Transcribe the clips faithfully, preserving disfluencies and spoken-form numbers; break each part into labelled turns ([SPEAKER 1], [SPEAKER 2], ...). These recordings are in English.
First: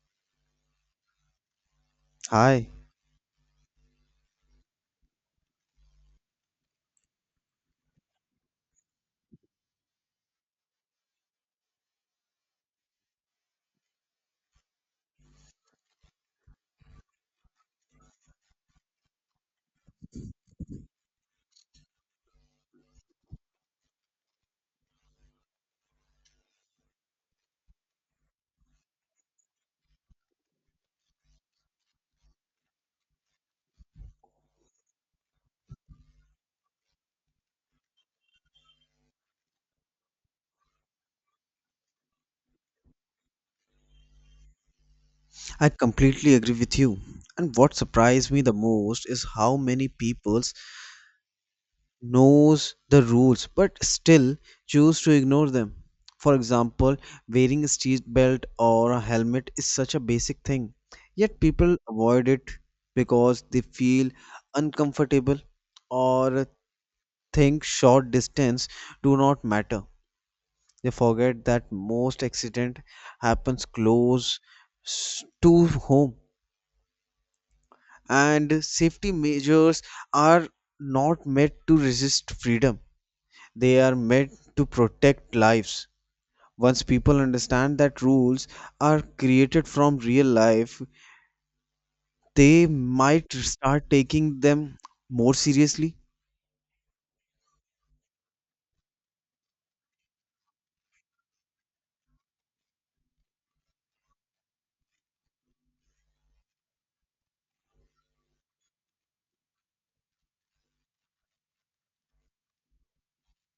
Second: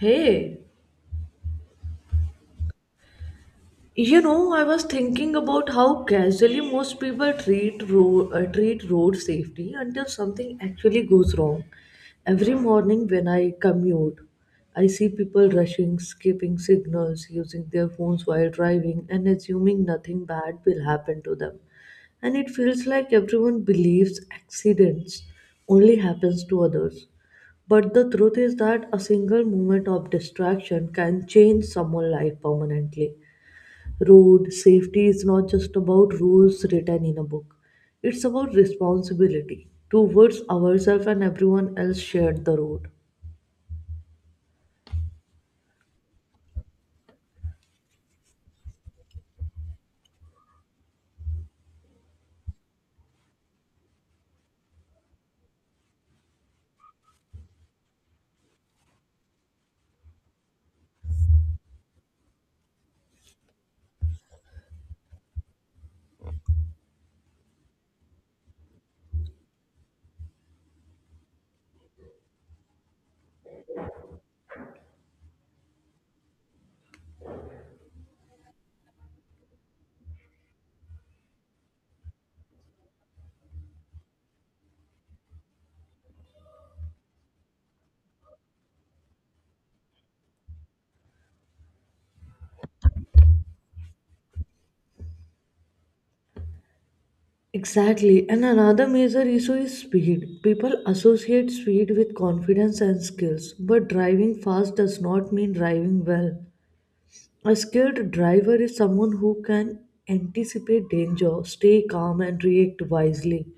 [SPEAKER 1] Hey,
[SPEAKER 2] Hi,
[SPEAKER 1] you know, I was thinking about how casually most people treat road, uh, treat road safety until something actually goes wrong. Every morning when I commute, I see people rushing, skipping signals, using their phones while driving, and assuming nothing bad will happen to them. And it feels like everyone believes accidents only happens to others. But the truth is that a single moment of distraction can change someone's life permanently. Road safety is not just about rules written in a book, it's about responsibility towards ourselves and everyone else shared the road.
[SPEAKER 2] I completely agree with you. And what surprised me the most is how many peoples knows the rules but still choose to ignore them. For example, wearing a seat belt or a helmet is such a basic thing, yet people avoid it because they feel uncomfortable or think short distance do not matter. They forget that most accident happens close s- to home, and safety measures are not meant to resist freedom, they are meant to protect lives. Once people understand that rules are created from real life, they might start taking them more seriously.
[SPEAKER 1] Exactly, and another major issue is speed. People associate speed with confidence and skills, but driving fast does not mean driving well. A skilled driver is someone who can anticipate danger, stay calm, and react wisely.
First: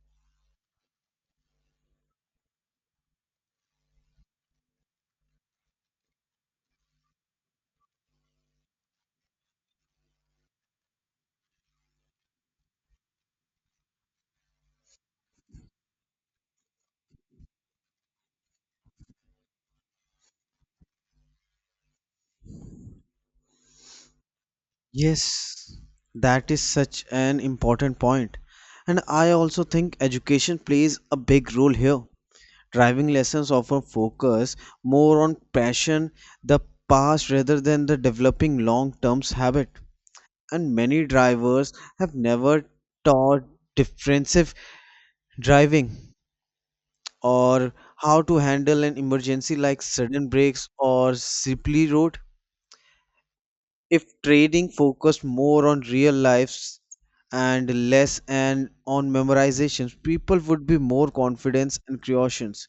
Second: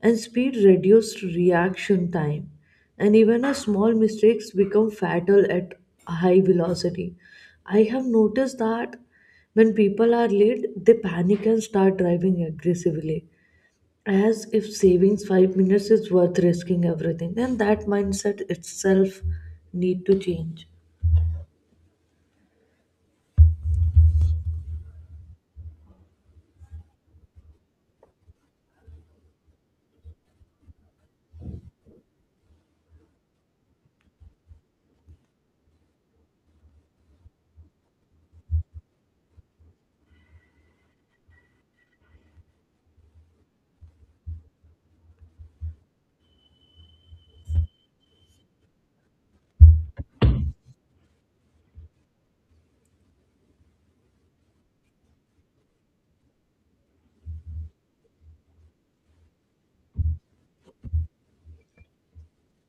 [SPEAKER 1] And speed reduced reaction time, and even a small mistakes become fatal at high velocity. I have noticed that when people are late, they panic and start driving aggressively as if savings five minutes is worth risking everything, and that mindset itself need to change.
[SPEAKER 2] Yes, that is such an important point, and I also think education plays a big role here. Driving lessons often focus more on passion, the past rather than the developing long-term habit. And many drivers have never taught defensive driving or how to handle an emergency like sudden brakes or slippery road. If trading focused more on real lives and less and on memorizations, people would be more confident and cautious.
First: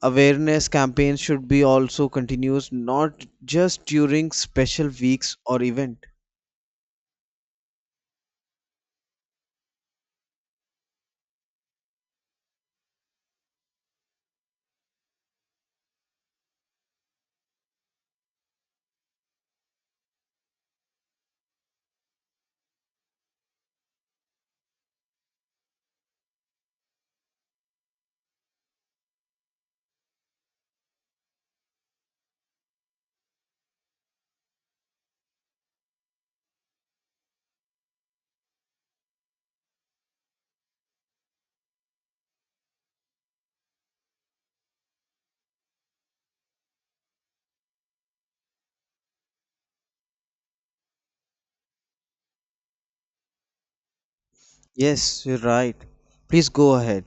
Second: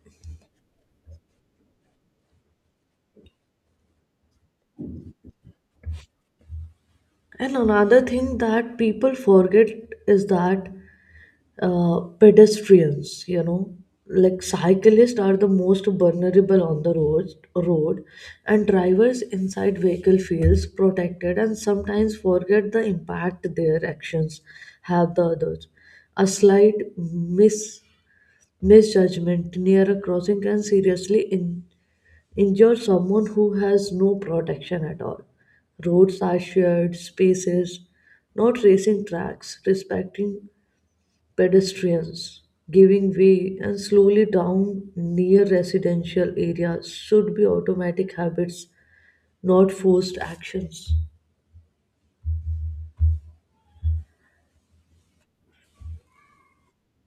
[SPEAKER 2] Awareness campaigns should be also continuous, not just during special weeks or event.
[SPEAKER 1] And another thing that people forget is that uh, pedestrians, you know like cyclists, are the most vulnerable on the roads road and drivers inside vehicle feels protected and sometimes forget the impact their actions have the others. A slight mis misjudgment near a crossing can seriously in, injure someone who has no protection at all. Roads are shared spaces, not racing tracks. Respecting pedestrians, giving way, and slowly down near residential areas should be automatic habits, not forced actions.
[SPEAKER 2] Yes, you're right, please go ahead.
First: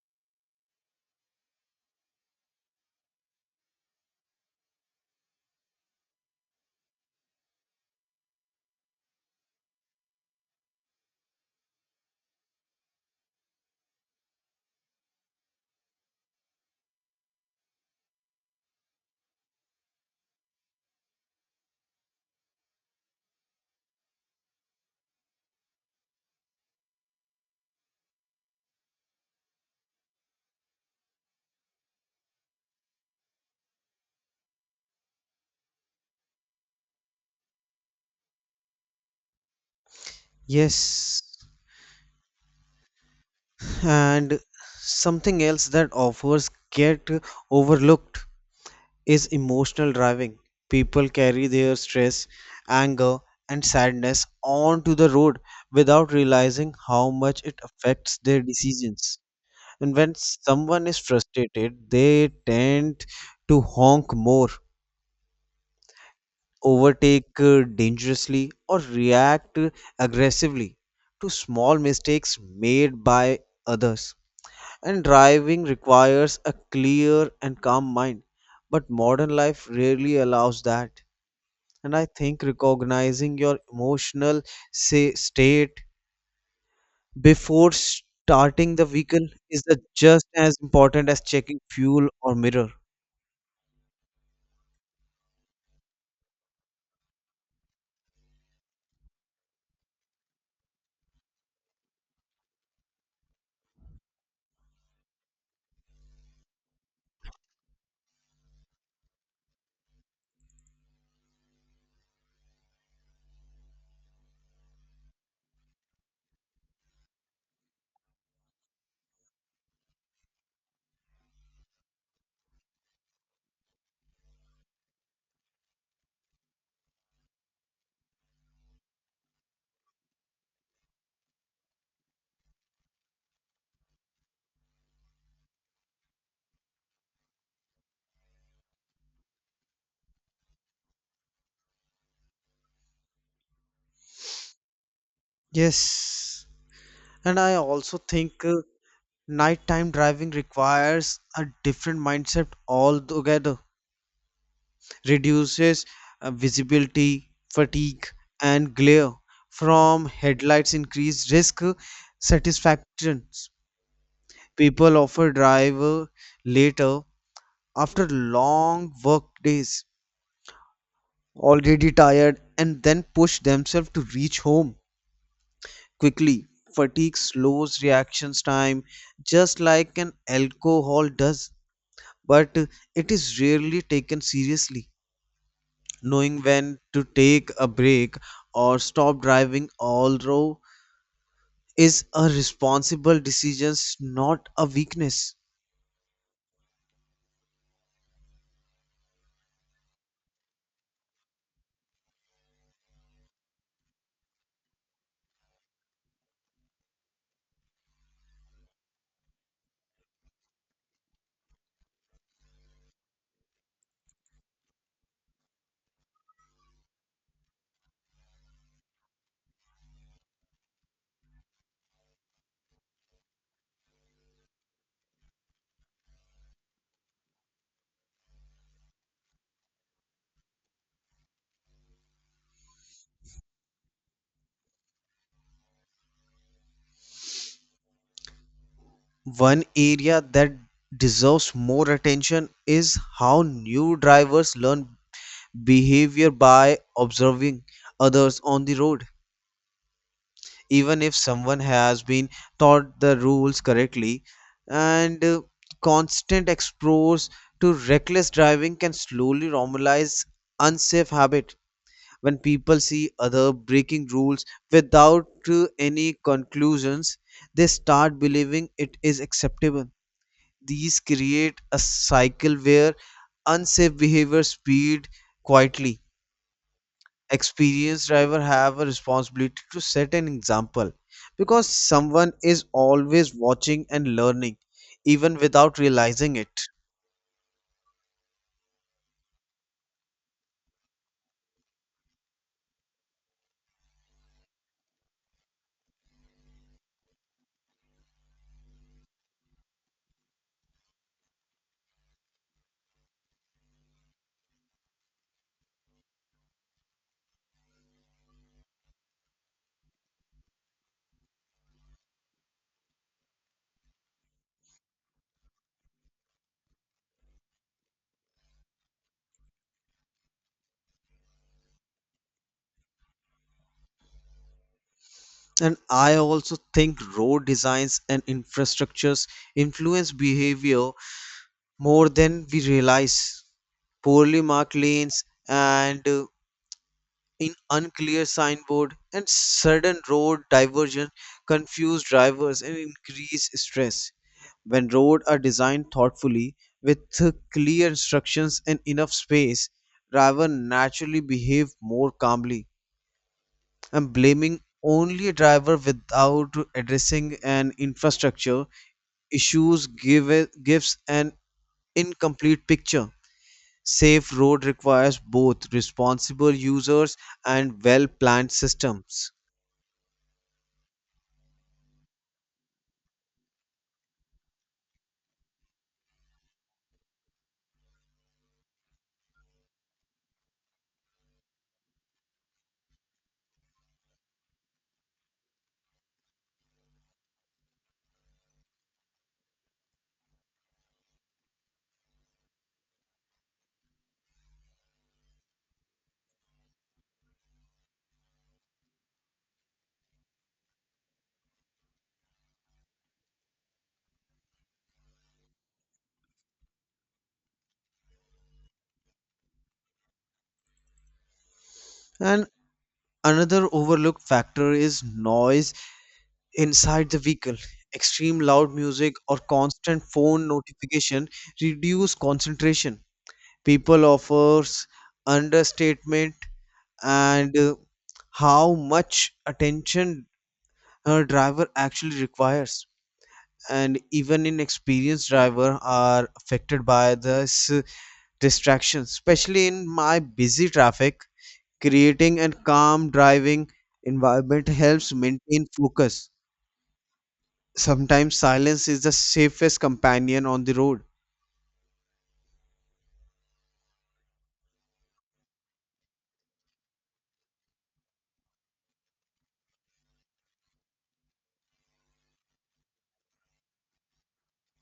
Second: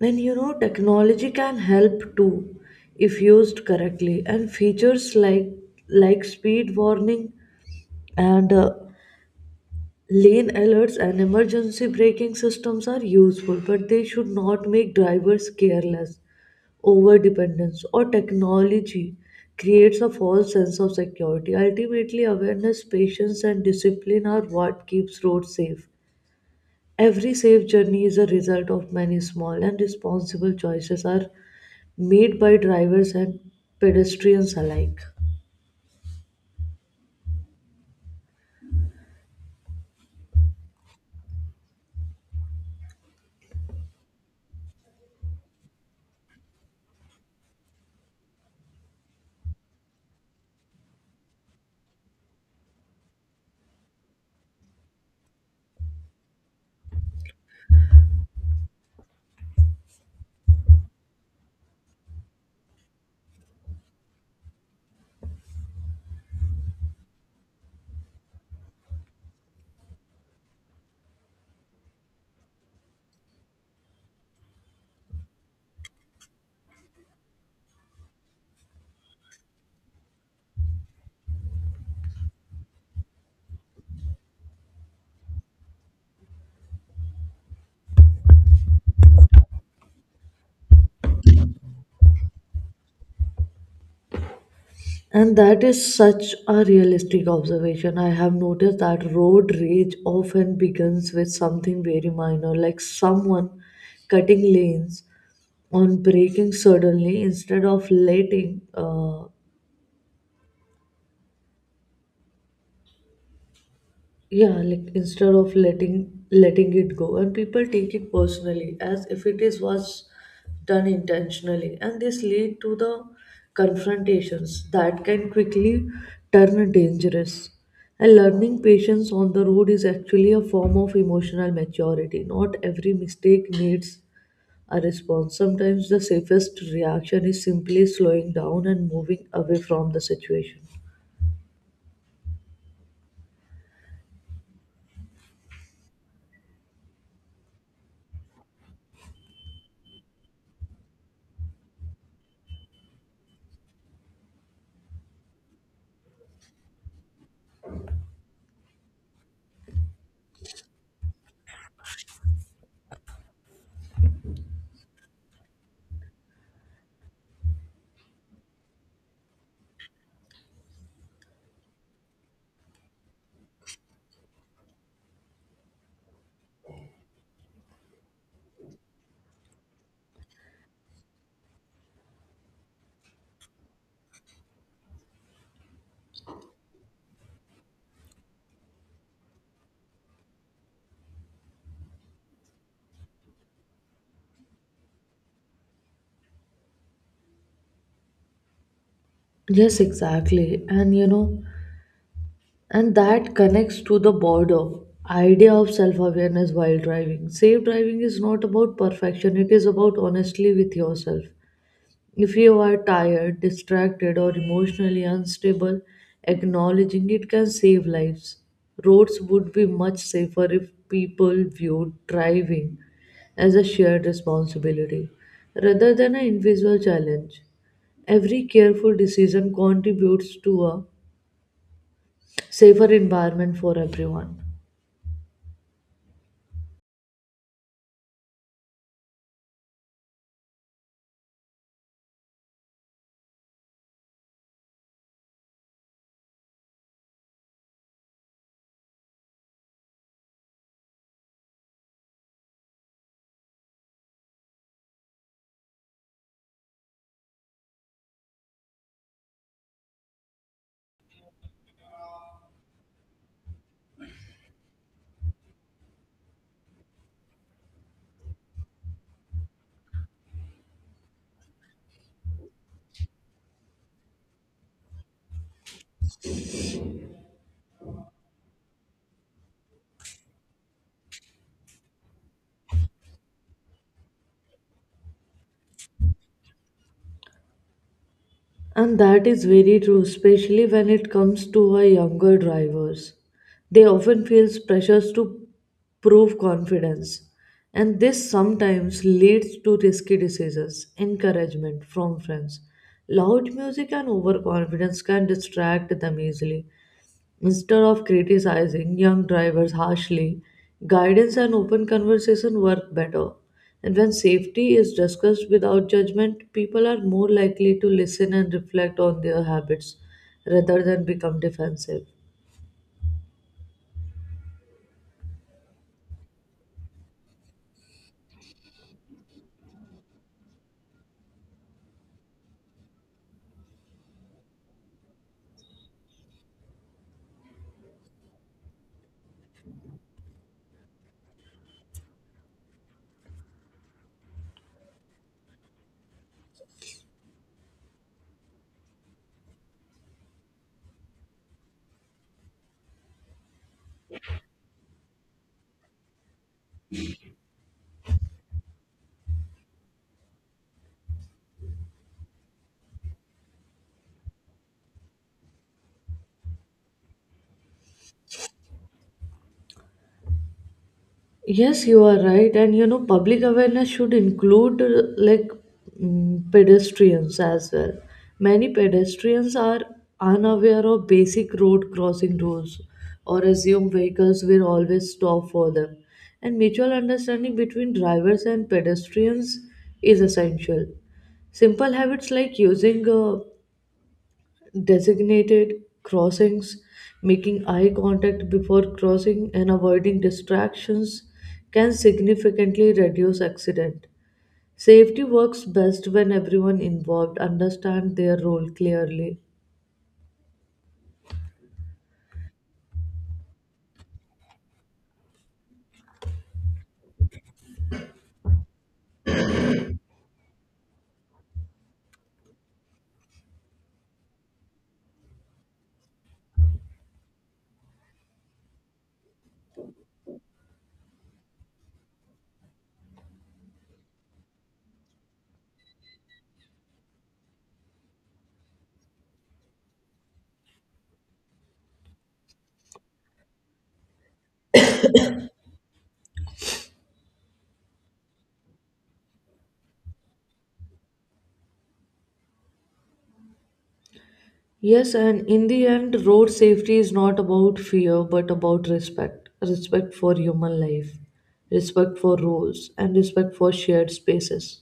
[SPEAKER 1] And you know, technology can help too if used correctly, and features like like speed warning and uh, lane alerts and emergency braking systems are useful, but they should not make drivers careless. Overdependence or technology creates a false sense of security. Ultimately, awareness, patience, and discipline are what keeps roads safe. Every safe journey is a result of many small and responsible choices are made by drivers and pedestrians alike.
[SPEAKER 2] Yes, and something else that offers get overlooked is emotional driving. People carry their stress, anger, and sadness onto the road without realizing how much it affects their decisions. And when someone is frustrated, they tend to honk more, overtake uh, dangerously, or react aggressively to small mistakes made by others. And driving requires a clear and calm mind, but modern life rarely allows that. And I think recognizing your emotional say, state before starting the vehicle is the just as important as checking fuel or mirror.
[SPEAKER 1] And that is such a realistic observation. I have noticed that road rage often begins with something very minor, like someone cutting lanes on breaking suddenly instead of letting uh, yeah like instead of letting letting it go, and people take it personally as if it is was done intentionally, and this lead to the confrontations that can quickly turn dangerous. And learning patience on the road is actually a form of emotional maturity. Not every mistake needs a response. Sometimes the safest reaction is simply slowing down and moving away from the situation.
[SPEAKER 2] Yes, and I also think uh, nighttime driving requires a different mindset altogether. Reduces uh, visibility, fatigue, and glare from headlights, increase risk uh, satisfactions. People often drive uh, later after long work days, already tired, and then push themselves to reach home quickly. Fatigue slows reactions time just like an alcohol does, but it is rarely taken seriously. Knowing when to take a break or stop driving, although, is a responsible decision, not a weakness.
[SPEAKER 1] Yes, exactly. And you know, and that connects to the border idea of self awareness while driving. Safe driving is not about perfection, it is about honestly with yourself. If you are tired, distracted, or emotionally unstable, acknowledging it can save lives. Roads would be much safer if people viewed driving as a shared responsibility rather than an invisible challenge. Every careful decision contributes to a safer environment for everyone.
[SPEAKER 2] One area that deserves more attention is how new drivers learn behavior by observing others on the road. Even if someone has been taught the rules correctly and uh, constant exposure to reckless driving can slowly normalize unsafe habit. When people see other breaking rules without uh, any conclusions, they start believing it is acceptable. These create a cycle where unsafe behavior speed quietly. Experienced driver have a responsibility to set an example because someone is always watching and learning even without realizing it.
[SPEAKER 1] And that is very true, especially when it comes to our younger drivers. They often feel pressures to prove confidence, and this sometimes leads to risky decisions, encouragement from friends. Loud music and overconfidence can distract them easily. Instead of criticizing young drivers harshly, guidance and open conversation work better. And when safety is discussed without judgment, people are more likely to listen and reflect on their habits rather than become defensive.
[SPEAKER 2] And I also think road designs and infrastructures influence behavior more than we realize. Poorly marked lanes and uh, in unclear signboard and sudden road diversion confuse drivers and increase stress. When roads are designed thoughtfully with clear instructions and enough space, drivers naturally behave more calmly. And blaming only a driver without addressing an infrastructure issues give it- gives an incomplete picture. Safe road requires both responsible users and well planned systems.
[SPEAKER 1] Yes, you are right. And you know, public awareness should include uh, like mm, pedestrians as well. Many pedestrians are unaware of basic road crossing rules or assume vehicles will always stop for them. And mutual understanding between drivers and pedestrians is essential. Simple habits like using uh, designated crossings, making eye contact before crossing, and avoiding distractions can significantly reduce accident. Safety works best when everyone involved understand their role clearly.
[SPEAKER 2] And another overlooked factor is noise inside the vehicle. Extreme loud music or constant phone notification reduce concentration. People offers understatement and uh, how much attention a driver actually requires. And even inexperienced driver are affected by this uh, distraction, especially in my busy traffic. Creating a calm driving environment helps maintain focus. Sometimes silence is the safest companion on the road.
[SPEAKER 1] Yes, and in the end, road safety is not about fear but about respect. Respect for human life, respect for rules, and respect for shared spaces.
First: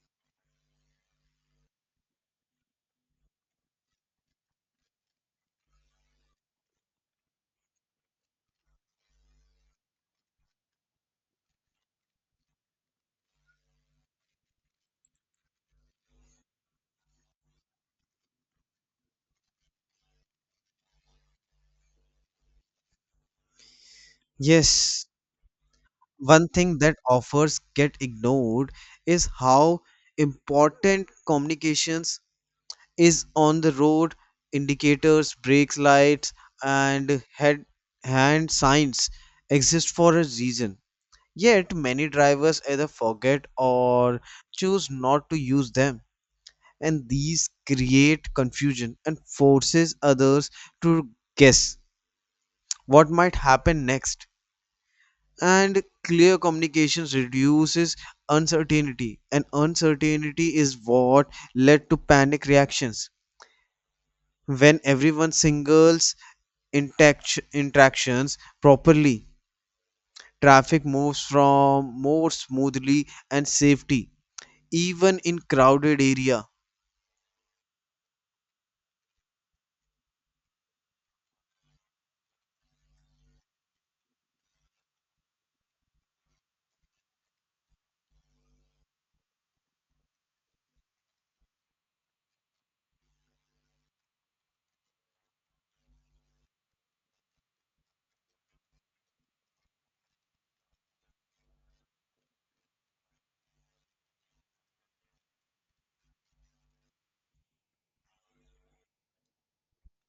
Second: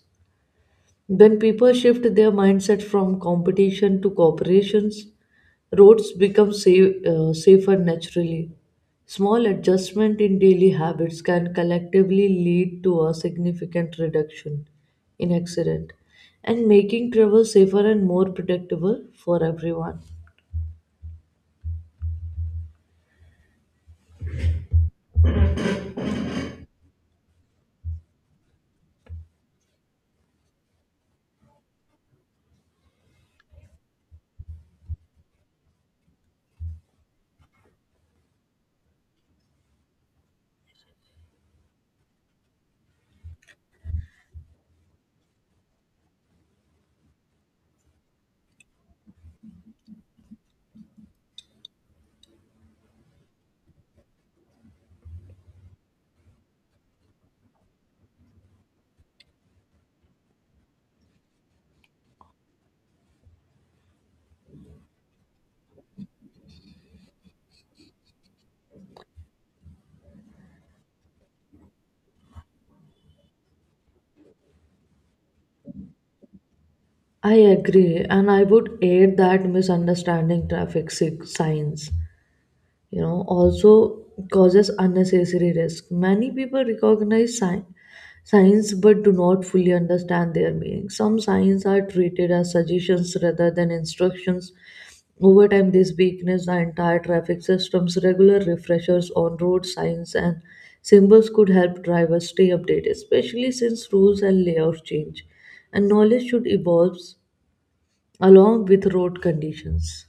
[SPEAKER 1] When people shift their mindset from competition to cooperations, roads become safe, uh, safer naturally. Small adjustment in daily habits can collectively lead to a significant reduction in accident, and making travel safer and more predictable for everyone.
[SPEAKER 2] Yes, one thing that offers get ignored is how important communications is on the road. Indicators, brakes lights, and head hand signs exist for a reason. Yet many drivers either forget or choose not to use them. And these create confusion and forces others to guess what might happen next. And clear communications reduces uncertainty, and uncertainty is what led to panic reactions. When everyone singles interact- interactions properly, traffic moves from more smoothly and safety even in crowded area.
[SPEAKER 1] I agree, and I would add that misunderstanding traffic sig- signs, you know, also causes unnecessary risk. Many people recognize sign, signs but do not fully understand their meaning. Some signs are treated as suggestions rather than instructions. Over time this weakness the entire traffic systems. Regular refreshers on road signs and symbols could help drivers stay updated, especially since rules and layout change, and knowledge should evolve along with road conditions.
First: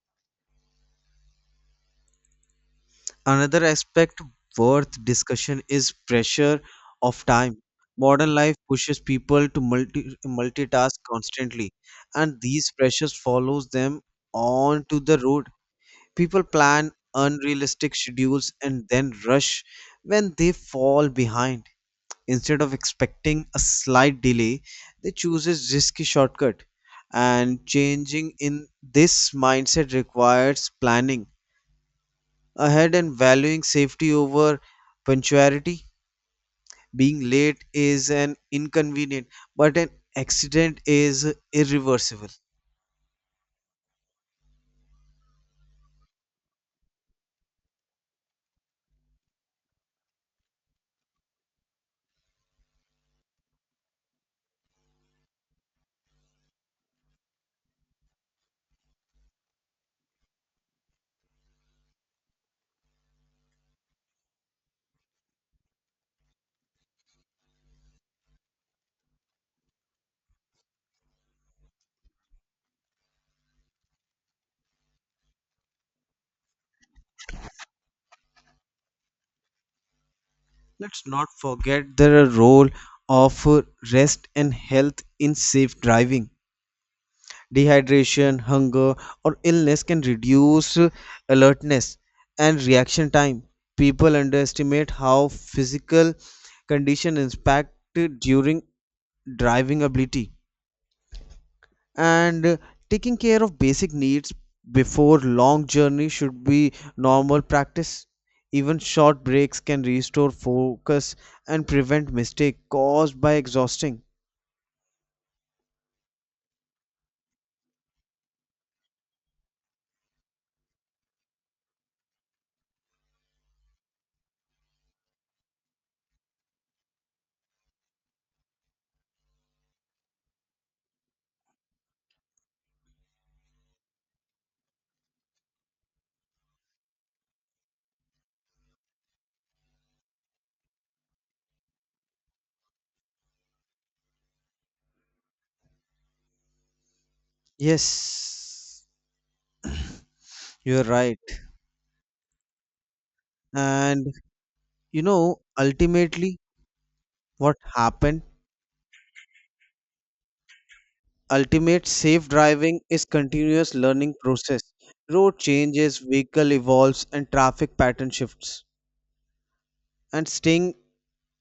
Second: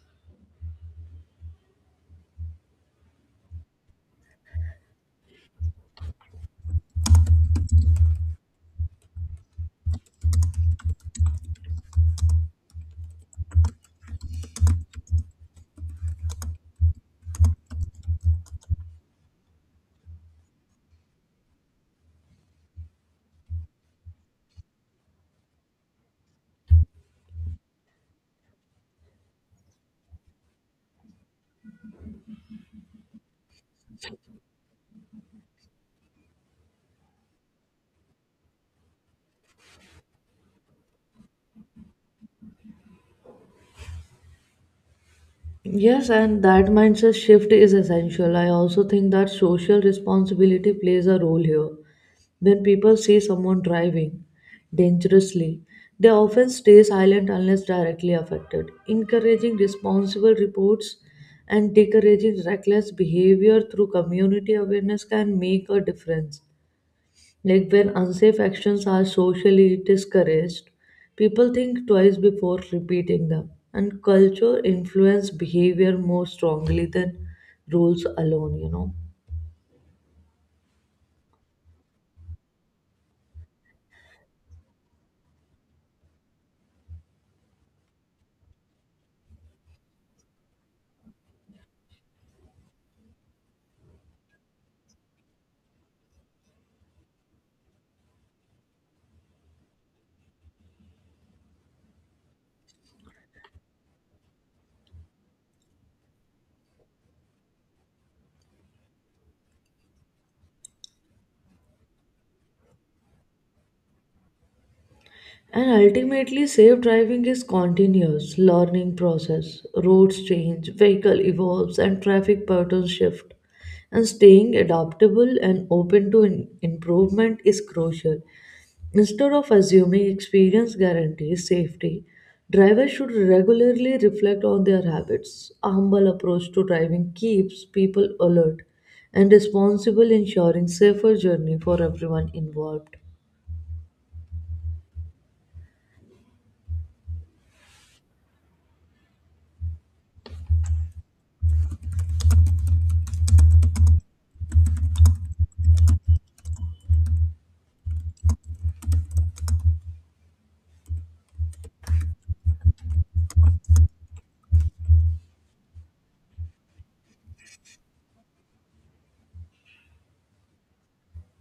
[SPEAKER 2] Another aspect worth discussion is pressure of time. Modern life pushes people to multi- multitask constantly, and these pressures follows them onto the road. People plan unrealistic schedules and then rush when they fall behind. Instead of expecting a slight delay, they chooses risky shortcut. And changing in this mindset requires planning ahead and valuing safety over punctuality. Being late is an inconvenient, but an accident is irreversible.
[SPEAKER 1] Yes, and that mindset shift is essential. I also think that social responsibility plays a role here. When people see someone driving dangerously, they often stay silent unless directly affected. Encouraging responsible reports and discouraging reckless behavior through community awareness can make a difference. Like when unsafe actions are socially discouraged, people think twice before repeating them. And culture influence behavior more strongly than rules alone, you know.
[SPEAKER 2] Let's not forget the role of rest and health in safe driving. Dehydration, hunger, or illness can reduce alertness and reaction time. People underestimate how physical condition impact during driving ability and uh, taking care of basic needs before long journey should be normal practice. Even short breaks can restore focus and prevent mistake caused by exhausting.
[SPEAKER 1] And ultimately, safe driving is continuous learning process. Roads change, vehicle evolves, and traffic patterns shift. And staying adaptable and open to in- improvement is crucial. Instead of assuming experience guarantees safety, drivers should regularly reflect on their habits. A humble approach to driving keeps people alert and responsible, ensuring safer journey for everyone involved.
[SPEAKER 2] Yes, you're right. And you know, ultimately what happened, ultimate safe driving is continuous learning process. Road changes, vehicle evolves, and traffic pattern shifts. And staying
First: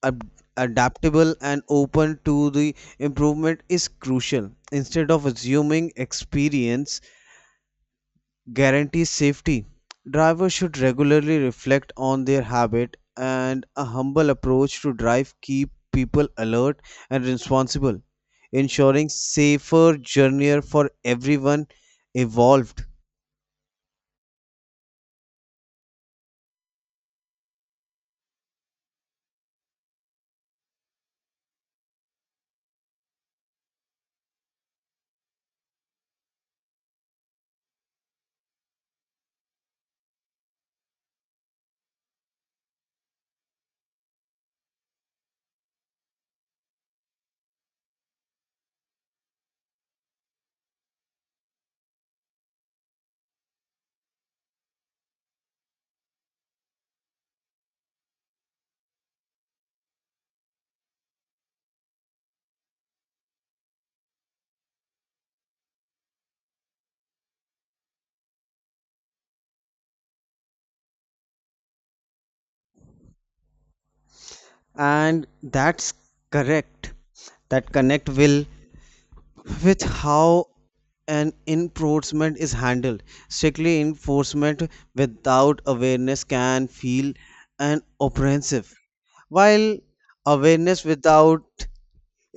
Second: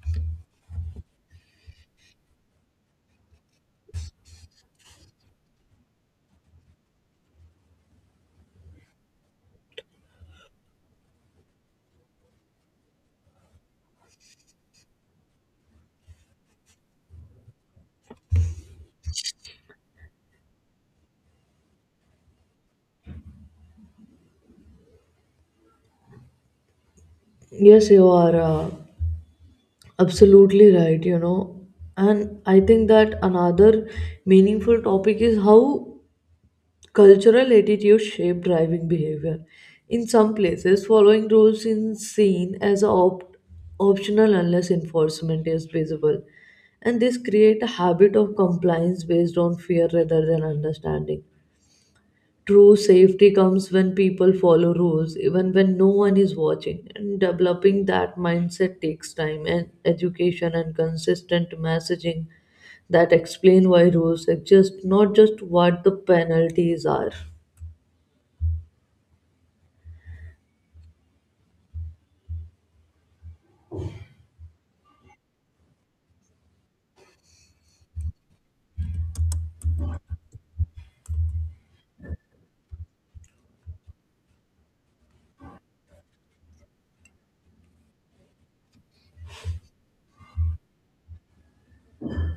[SPEAKER 2] ab- adaptable and open to the improvement is crucial. Instead of assuming experience guarantees safety, drivers should regularly reflect on their habit, and a humble approach to drive keep people alert and responsible, ensuring safer journey for everyone evolved.
[SPEAKER 1] Yes, you are. Uh, Absolutely right, you know. And I think that another meaningful topic is how cultural attitudes shape driving behavior. In some places, following rules is seen as a op- optional unless enforcement is visible. And this create a habit of compliance based on fear rather than understanding. True safety comes when people follow rules, even when no one is watching. And developing that mindset takes time and education and consistent messaging that explain why rules exist, not just what the penalties are.
[SPEAKER 2] And that's correct. That connect will with how an enforcement is handled. Strictly enforcement without awareness can feel an oppressive, while awareness without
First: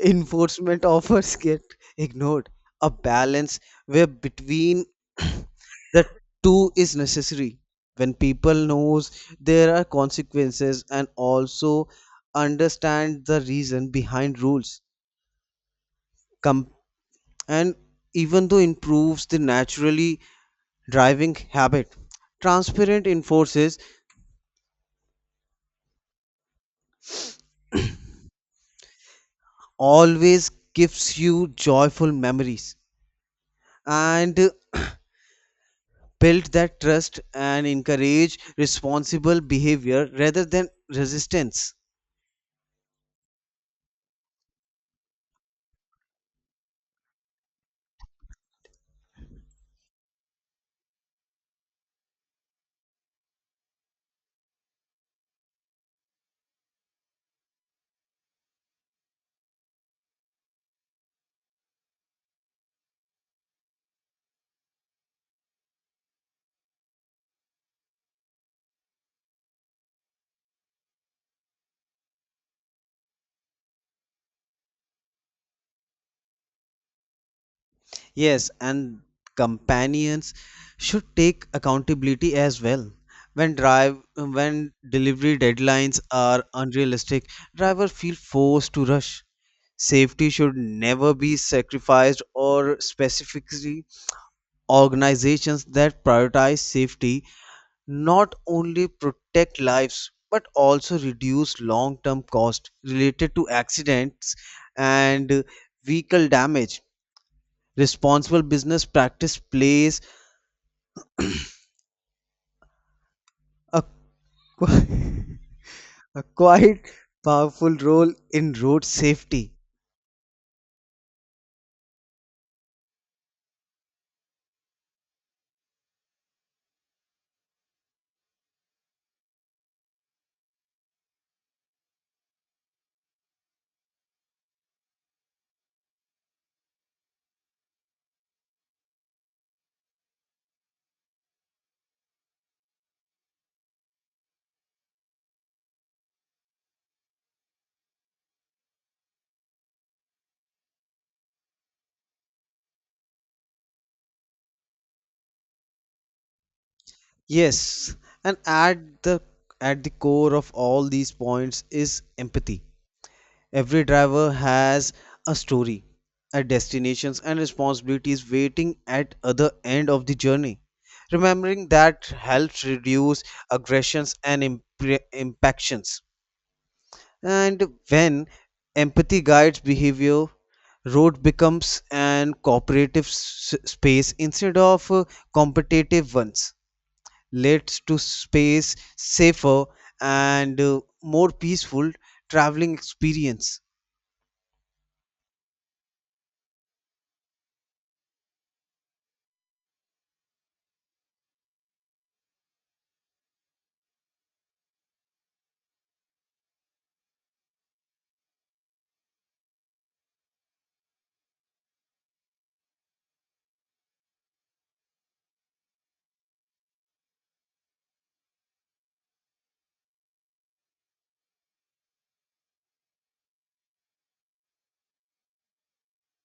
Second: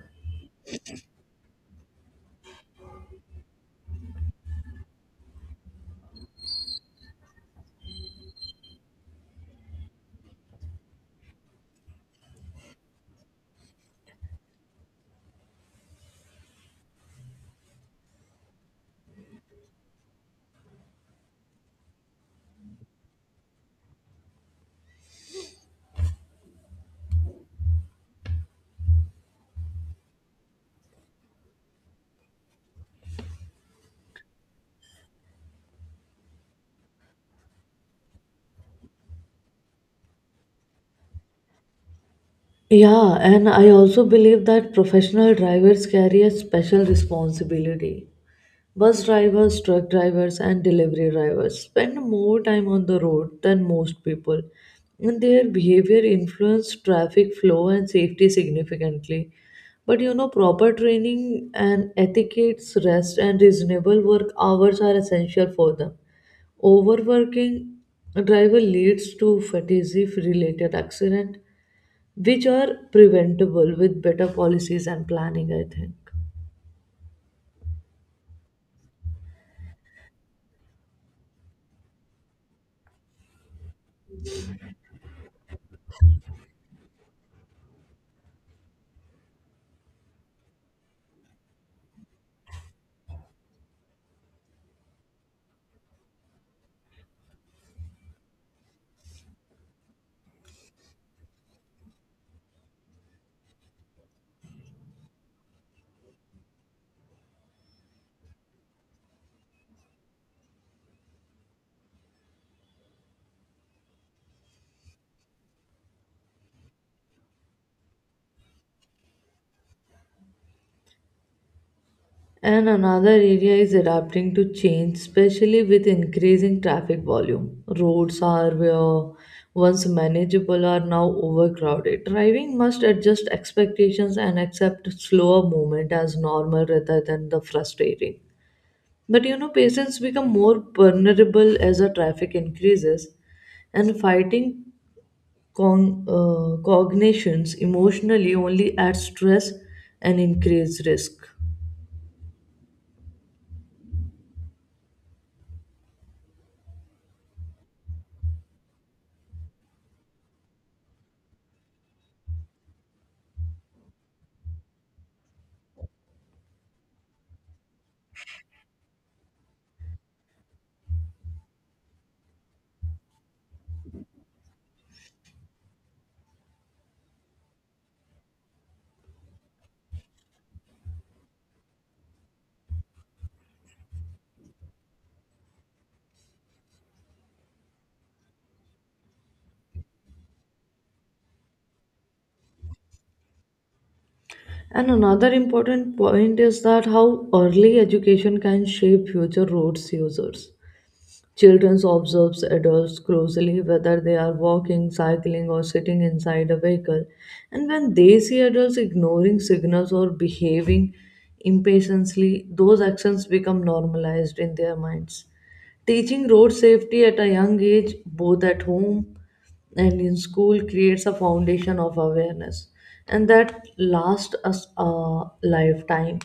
[SPEAKER 2] enforcement offers get ignored. A balance where between the two is necessary. When people knows there are consequences and also understand the reason behind rules, and even though improves the naturally driving habit, transparent enforces always gives you joyful memories and uh, build that trust and encourage responsible behavior rather than resistance.
[SPEAKER 1] Yeah, and I also believe that professional drivers carry a special responsibility. Bus drivers, truck drivers, and delivery drivers spend more time on the road than most people, and their behavior influences traffic flow and safety significantly. But you know, proper training and etiquettes, rest, and reasonable work hours are essential for them. Overworking a driver leads to fatigue related accident which are preventable with better policies and planning, I think.
[SPEAKER 2] Yes, and companions should take accountability as well. When drive when delivery deadlines are unrealistic, drivers feel forced to rush. Safety should never be sacrificed or specifically, organizations that prioritize safety not only protect lives but also reduce long-term cost related to accidents and vehicle damage. Responsible business practice plays a, qui- a quite powerful role in road safety.
[SPEAKER 1] And another area is adapting to change, especially with increasing traffic volume. Roads are where once manageable are now overcrowded. Driving must adjust expectations and accept slower movement as normal rather than the frustrating. But you know, patients become more vulnerable as the traffic increases, and fighting Con- uh, cognitions emotionally only add stress and increase risk.
[SPEAKER 2] Yes, and at the at the core of all these points is empathy. Every driver has a story, a destinations and responsibilities waiting at other end of the journey. Remembering that helps reduce aggressions and impre- impactions. And when empathy guides behavior, road becomes an cooperative s- space instead of uh, competitive ones. Leads to space safer and uh, more peaceful traveling experience.
[SPEAKER 1] And another important point is that how early education can shape future roads users. Children observe adults closely whether they are walking, cycling, or sitting inside a vehicle, and when they see adults ignoring signals or behaving impatiently, those actions become normalized in their minds. Teaching road safety at a young age, both at home and in school, creates a foundation of awareness, and that lasts us a lifetime.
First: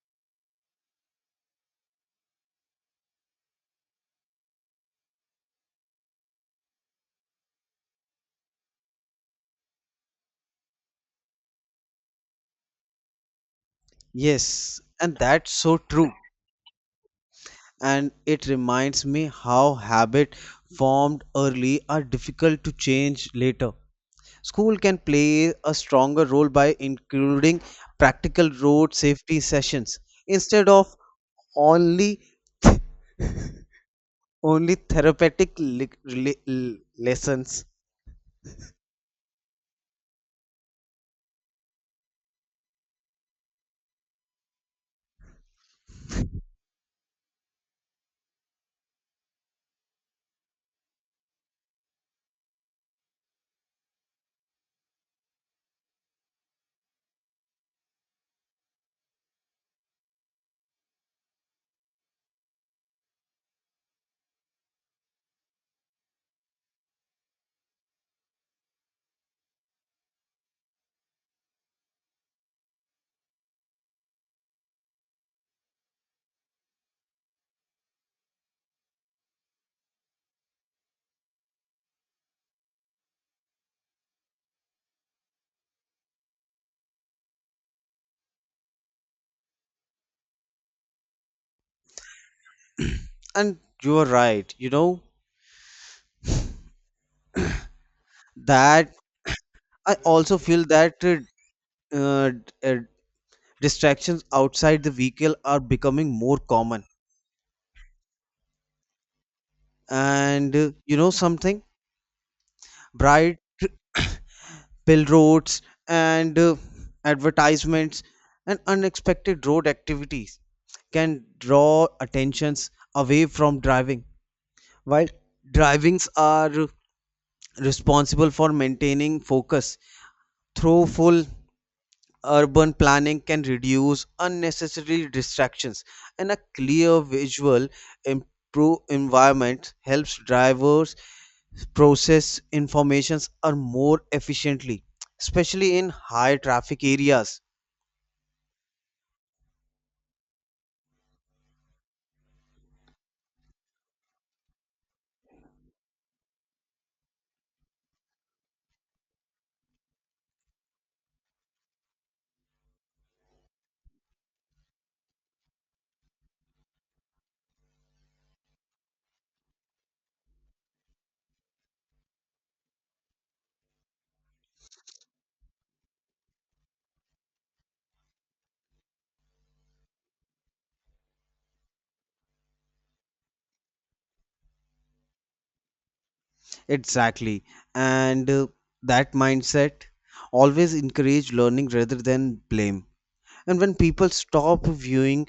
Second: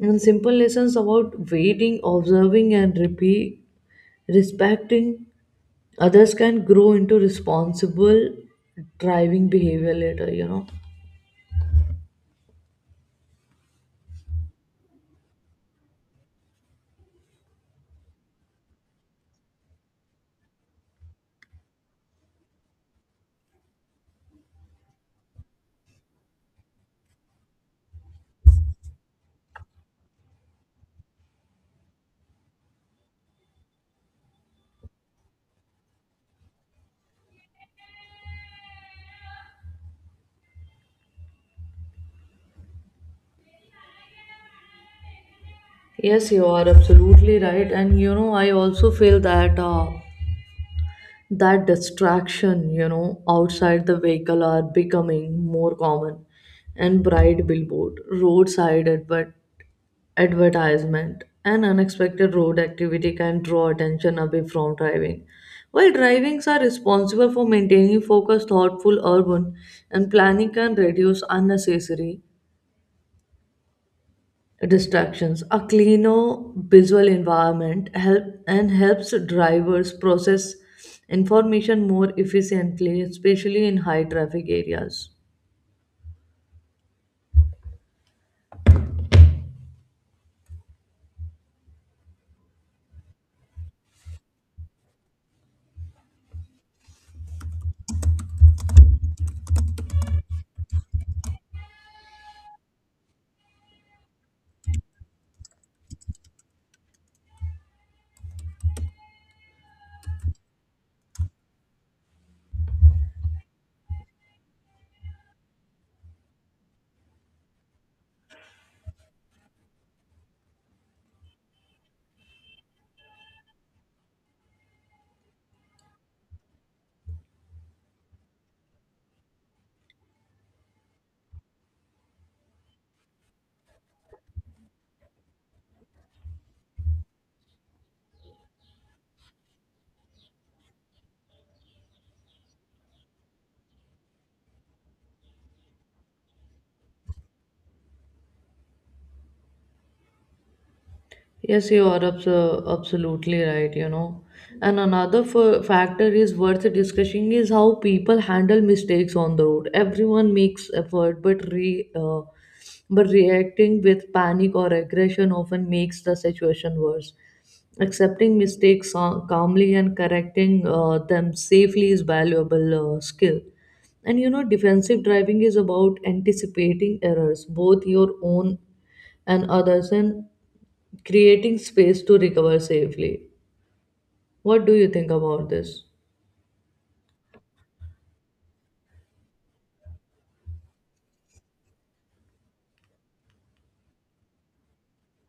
[SPEAKER 1] And simple lessons about waiting, observing, and repeat respecting others can grow into responsible driving behavior later, you know.
[SPEAKER 2] Yes, and that's so true. And it reminds me how habit formed early are difficult to change later. School can play a stronger role by including practical road safety sessions instead of only only therapeutic li- li- l- lessons.
[SPEAKER 1] Yes, you are absolutely right, and you know, I also feel that uh, that distraction, you know, outside the vehicle are becoming more common, and bright billboard roadside advert advertisement. An unexpected road activity can draw attention away from driving. While drivings are responsible for maintaining focus, thoughtful urban and planning can reduce unnecessary distractions. A cleaner visual environment help and helps drivers process information more efficiently, especially in high traffic areas.
[SPEAKER 2] And you are right. You know that I also feel that uh, uh, d- uh, distractions outside the vehicle are becoming more common. And uh, you know something, bright billboards and uh, advertisements and unexpected road activities can draw attentions away from driving while drivings are responsible for maintaining focus, through full urban planning can reduce unnecessary distractions, and a clear visual improve environment helps drivers process informations are more efficiently especially in high traffic areas.
[SPEAKER 1] Yes, you are abso- absolutely right, you know. And another f- factor is worth discussing is how people handle mistakes on the road. Everyone makes effort, but re uh, but reacting with panic or aggression often makes the situation worse. Accepting mistakes uh, calmly and correcting uh, them safely is valuable uh, skill. And you know, defensive driving is about anticipating errors, both your own and others, and creating space to recover safely. What do you think about this?
[SPEAKER 2] Exactly, and uh, that mindset always encourage learning rather than blame. And when people stop viewing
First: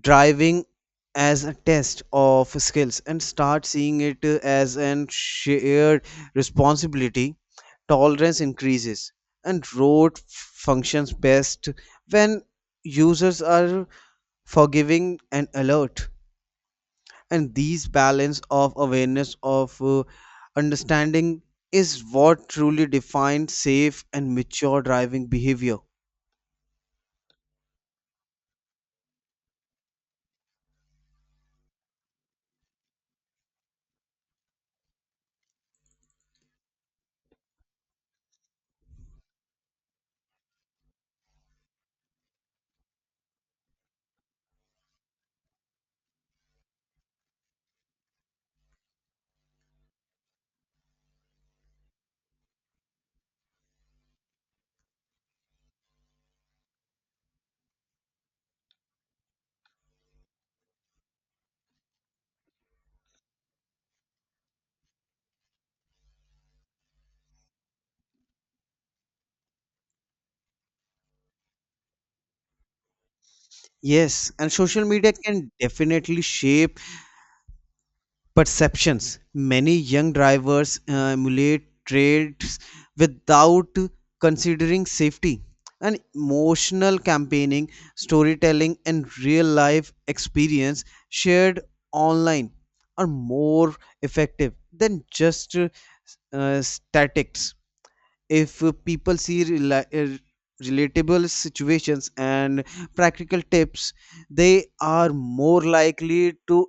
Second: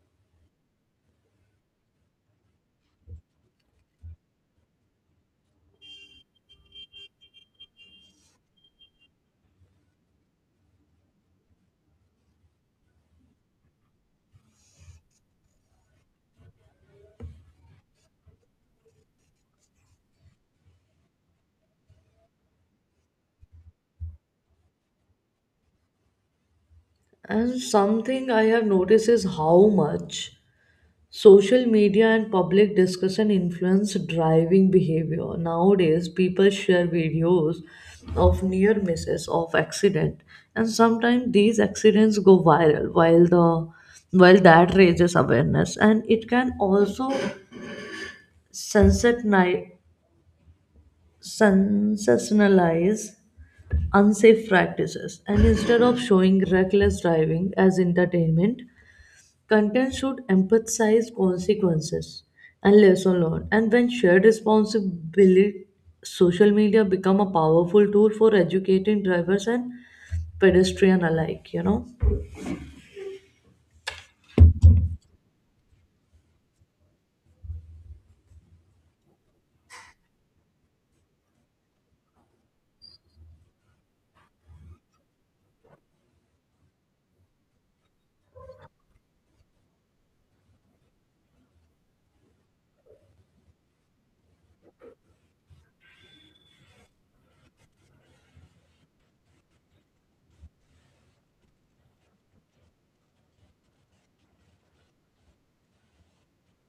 [SPEAKER 2] driving as a test of skills and start seeing it uh, as an shared responsibility, tolerance increases, and road functions best when users are forgiving and alert. And these balance of awareness of uh, understanding is what truly defines safe and mature driving behavior.
[SPEAKER 1] And something I have noticed is how much social media and public discussion influence driving behavior. Nowadays, people share videos of near misses of accident, and sometimes these accidents go viral while the while that raises awareness, and it can also sensatize sensationalize unsafe practices. And instead of showing reckless driving as entertainment, content should emphasize consequences and lesson learned. And when shared responsibility, social media become a powerful tool for educating drivers and pedestrian alike, you know.
[SPEAKER 2] Yes, and social media can definitely shape perceptions. Many young drivers uh, emulate traits without considering safety. And emotional campaigning, storytelling, and real life experience shared online are more effective than just uh, uh, statics. If uh, people see rela- uh, relatable situations and practical tips, they are more likely to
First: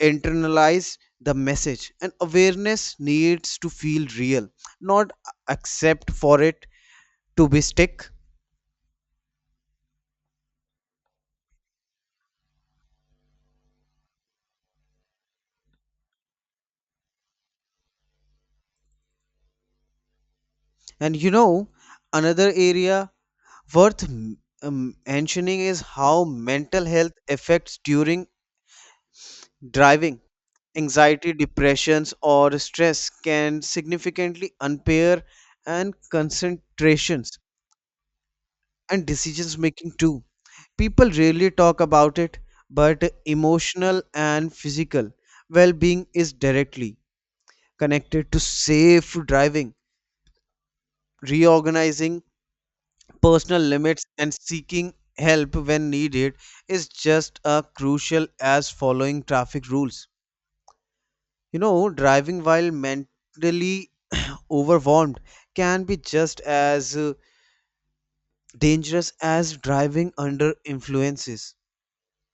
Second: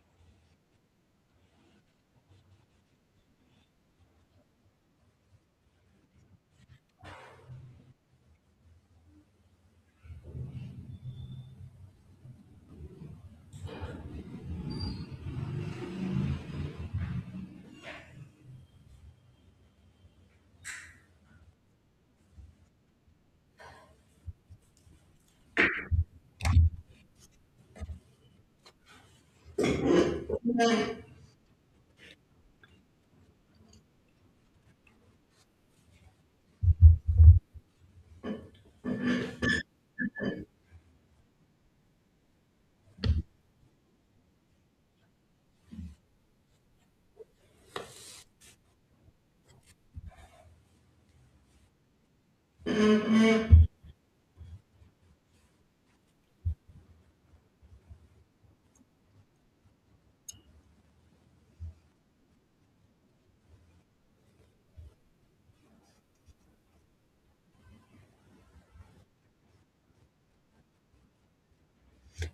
[SPEAKER 2] internalize the message, and awareness needs to feel real, not accept for it to be stick. And you know, another area worth um, mentioning is how mental health affects during driving. Anxiety, depressions, or stress can significantly impair and concentrations and decisions making too. People rarely talk about it, but emotional and physical well being is directly connected to safe driving. Reorganizing personal limits and seeking help when needed is just as crucial as following traffic rules. You know, driving while mentally overwhelmed can be just as uh, dangerous as driving under influences.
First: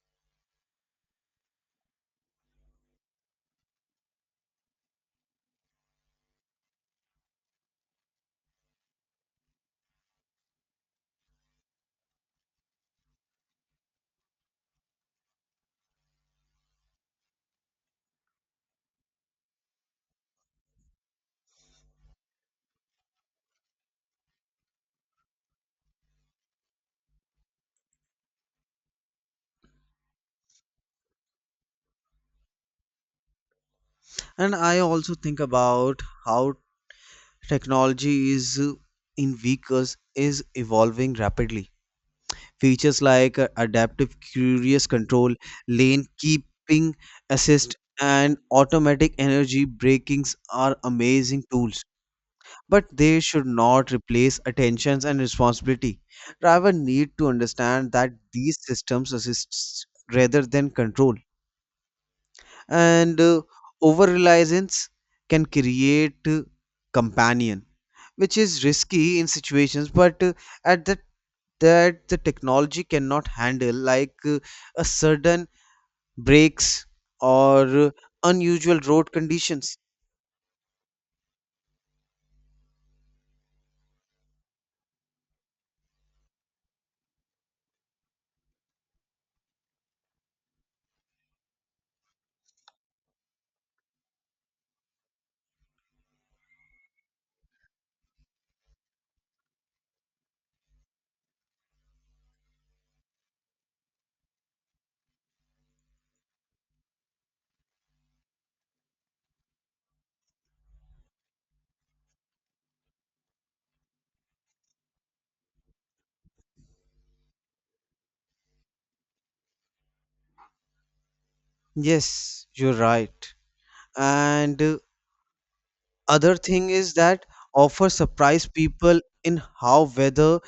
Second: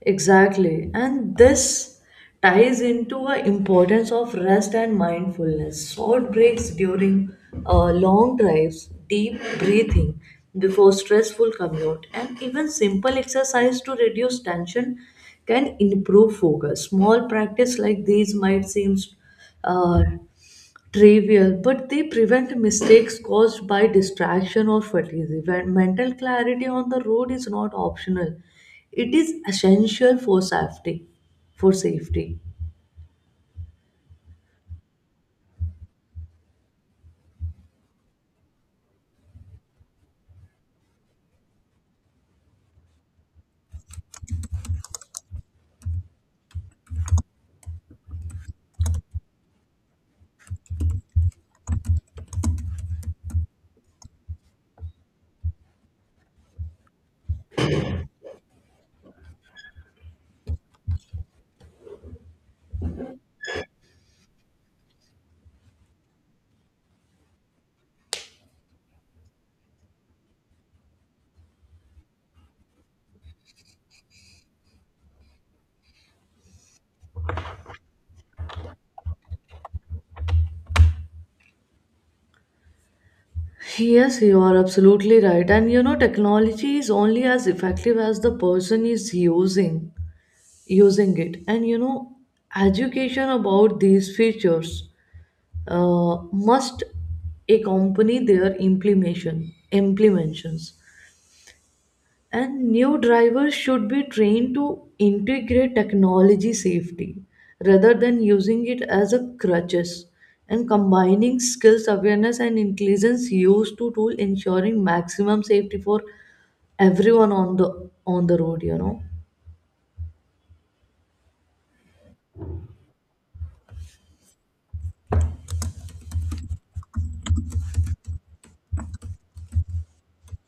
[SPEAKER 1] Exactly. And this ties into the importance of rest and mindfulness. Short breaks during uh, long drives, deep breathing before stressful commute, and even simple exercise to reduce tension can improve focus. Small practice like these might seem uh, trivial, but they prevent mistakes caused by distraction or fatigue. When mental clarity on the road is not optional, it is essential for safety. For safety.
[SPEAKER 2] And I also think about how technology is uh, in vehicles is evolving rapidly. Features like uh, adaptive cruise control, lane keeping assist, and automatic energy brakings are amazing tools. But they should not replace attentions and responsibility. Drivers need to understand that these systems assist rather than control. And uh, over reliance can create uh, companion which is risky in situations, but uh, at that that the technology cannot handle like uh, a sudden breaks or uh, unusual road conditions.
[SPEAKER 1] Yes, you are absolutely right. And you know, technology is only as effective as the person is using using it. And you know, education about these features uh, must accompany their implementation implementations. And new drivers should be trained to integrate technology safety rather than using it as a crutches, and combining skills awareness and intelligence used to tool ensuring maximum safety for everyone on the on the road, you know.
[SPEAKER 2] Yes, you're right. And uh, other thing is that offer surprise people in how weather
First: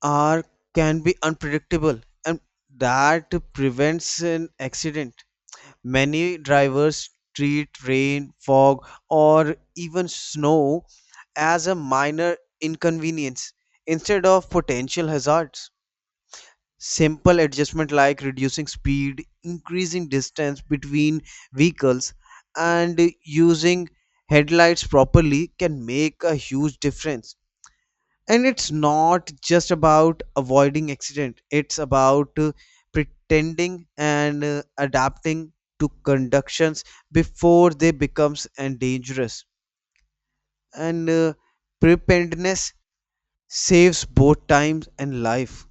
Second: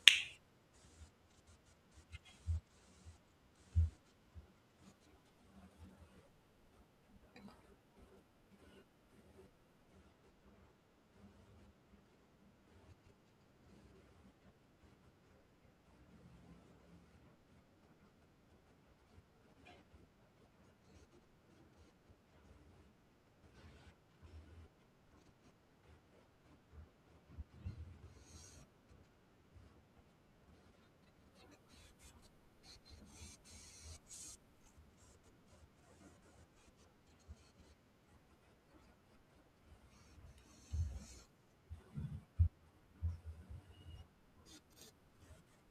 [SPEAKER 2] are can be unpredictable and that prevents an accident. Many drivers treat rain, fog, or even snow as a minor inconvenience instead of potential hazards. Simple adjustment like reducing speed, increasing distance between vehicles, and using headlights properly can make a huge difference. And it's not just about avoiding accident, it's about uh, pretending and uh, adapting to conductions before they becomes and dangerous. And uh, preparedness saves both time and life.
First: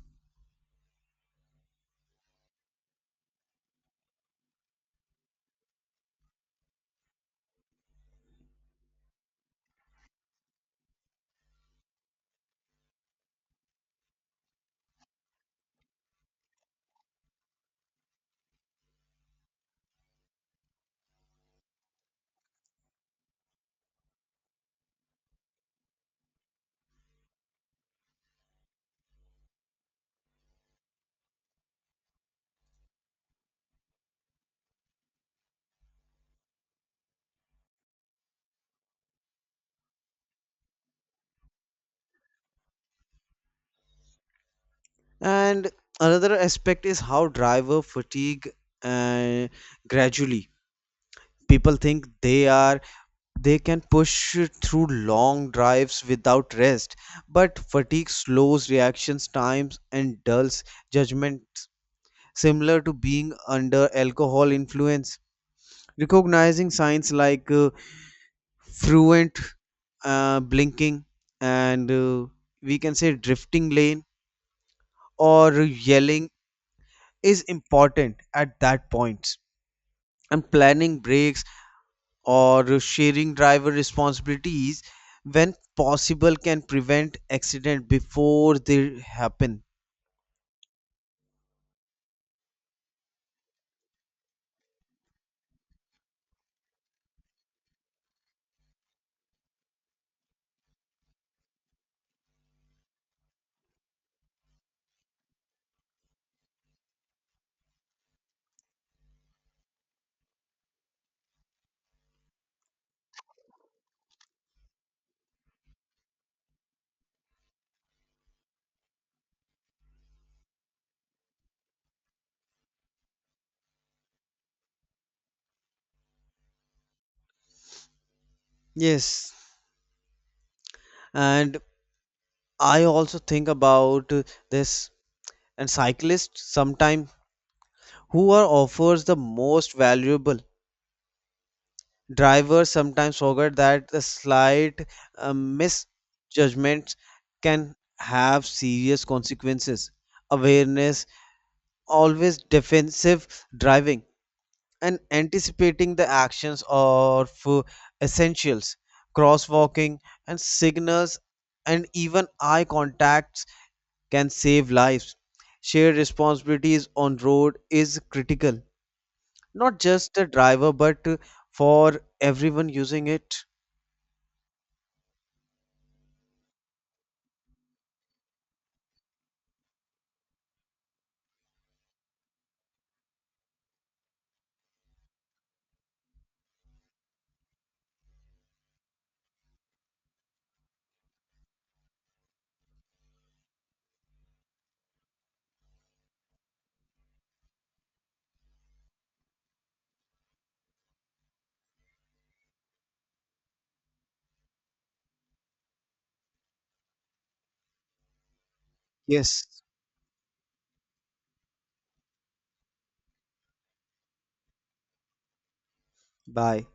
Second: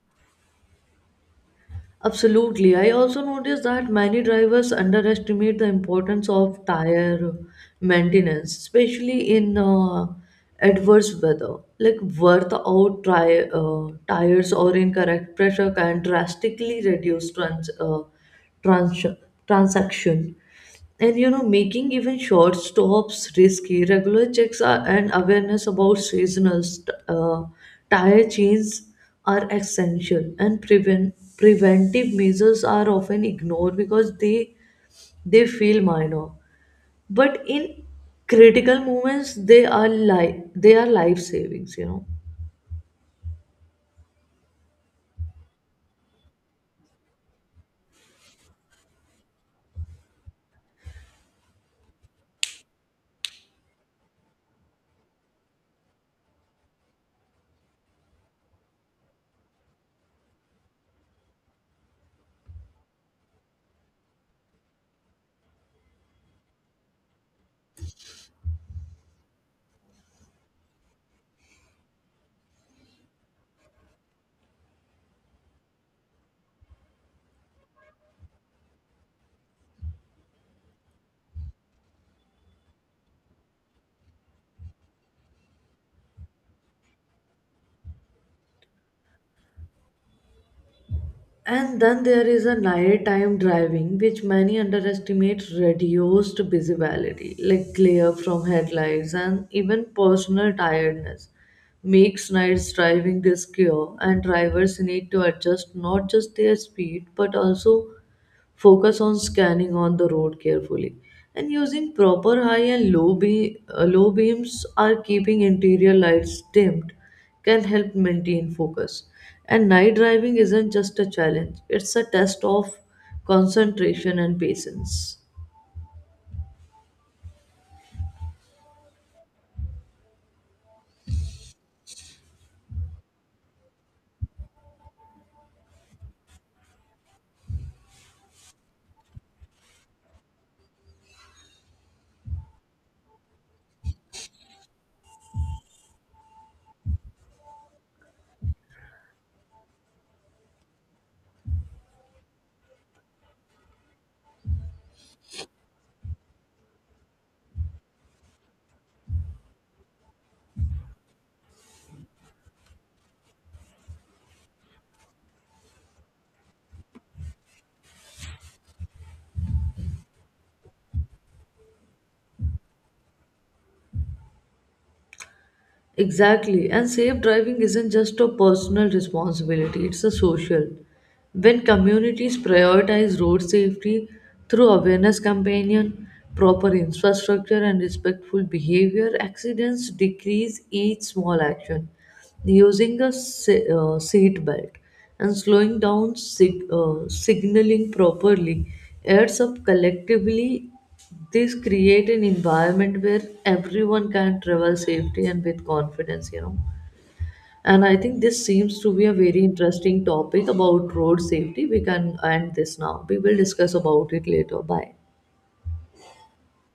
[SPEAKER 1] Absolutely. I also noticed that many drivers underestimate the importance of tire maintenance, especially in uh, adverse weather. Like worth out tri- uh, tires or incorrect pressure can drastically reduce trans- uh, trans- transaction. And you know, making even short stops risky. Regular checks are, and awareness about seasonal st- uh, tire changes are essential. And prevent preventive measures are often ignored because they they feel minor, but in critical moments they are li- they are life savings. You know.
[SPEAKER 2] And another aspect is how driver fatigue uh, gradually, people think they are, they can push through long drives without rest, but fatigue slows reactions times and dulls judgment, similar to being under alcohol influence. Recognizing signs like uh, fluent uh, blinking and uh, we can say drifting lane or yelling is important at that point. And planning breaks or sharing driver responsibilities when possible can prevent accident before they happen.
[SPEAKER 1] And then there is a nighttime driving, which many underestimate reduced visibility, like glare from headlights and even personal tiredness, makes nights driving riskier, and drivers need to adjust not just their speed but also focus on scanning on the road carefully, and using proper high and low, be- uh, low beams or keeping interior lights dimmed can help maintain focus. And night driving isn't just a challenge, it's a test of concentration and patience.
[SPEAKER 2] Yes, and I also think about uh, this and cyclists sometimes who are offers the most valuable. Drivers sometimes forget that the slight uh, misjudgments can have serious consequences. Awareness, always defensive driving, and anticipating the actions of uh, essentials, crosswalking and signals and even eye contacts can save lives. Shared responsibilities on road is critical, not just the driver but uh, for everyone using it.
[SPEAKER 1] Exactly. And safe driving isn't just a personal responsibility, it's a social. When communities prioritize road safety through awareness campaign, proper infrastructure and respectful behavior, accidents decrease each small action. Using a se- uh, seat belt and slowing down sig- uh, signaling properly adds up collectively. This create an environment where everyone can travel safely and with confidence, you know. And I think this seems to be a very
[SPEAKER 2] Yes,
[SPEAKER 1] interesting topic about road safety. We can end this now. We will discuss about it later. Bye.
[SPEAKER 2] bye.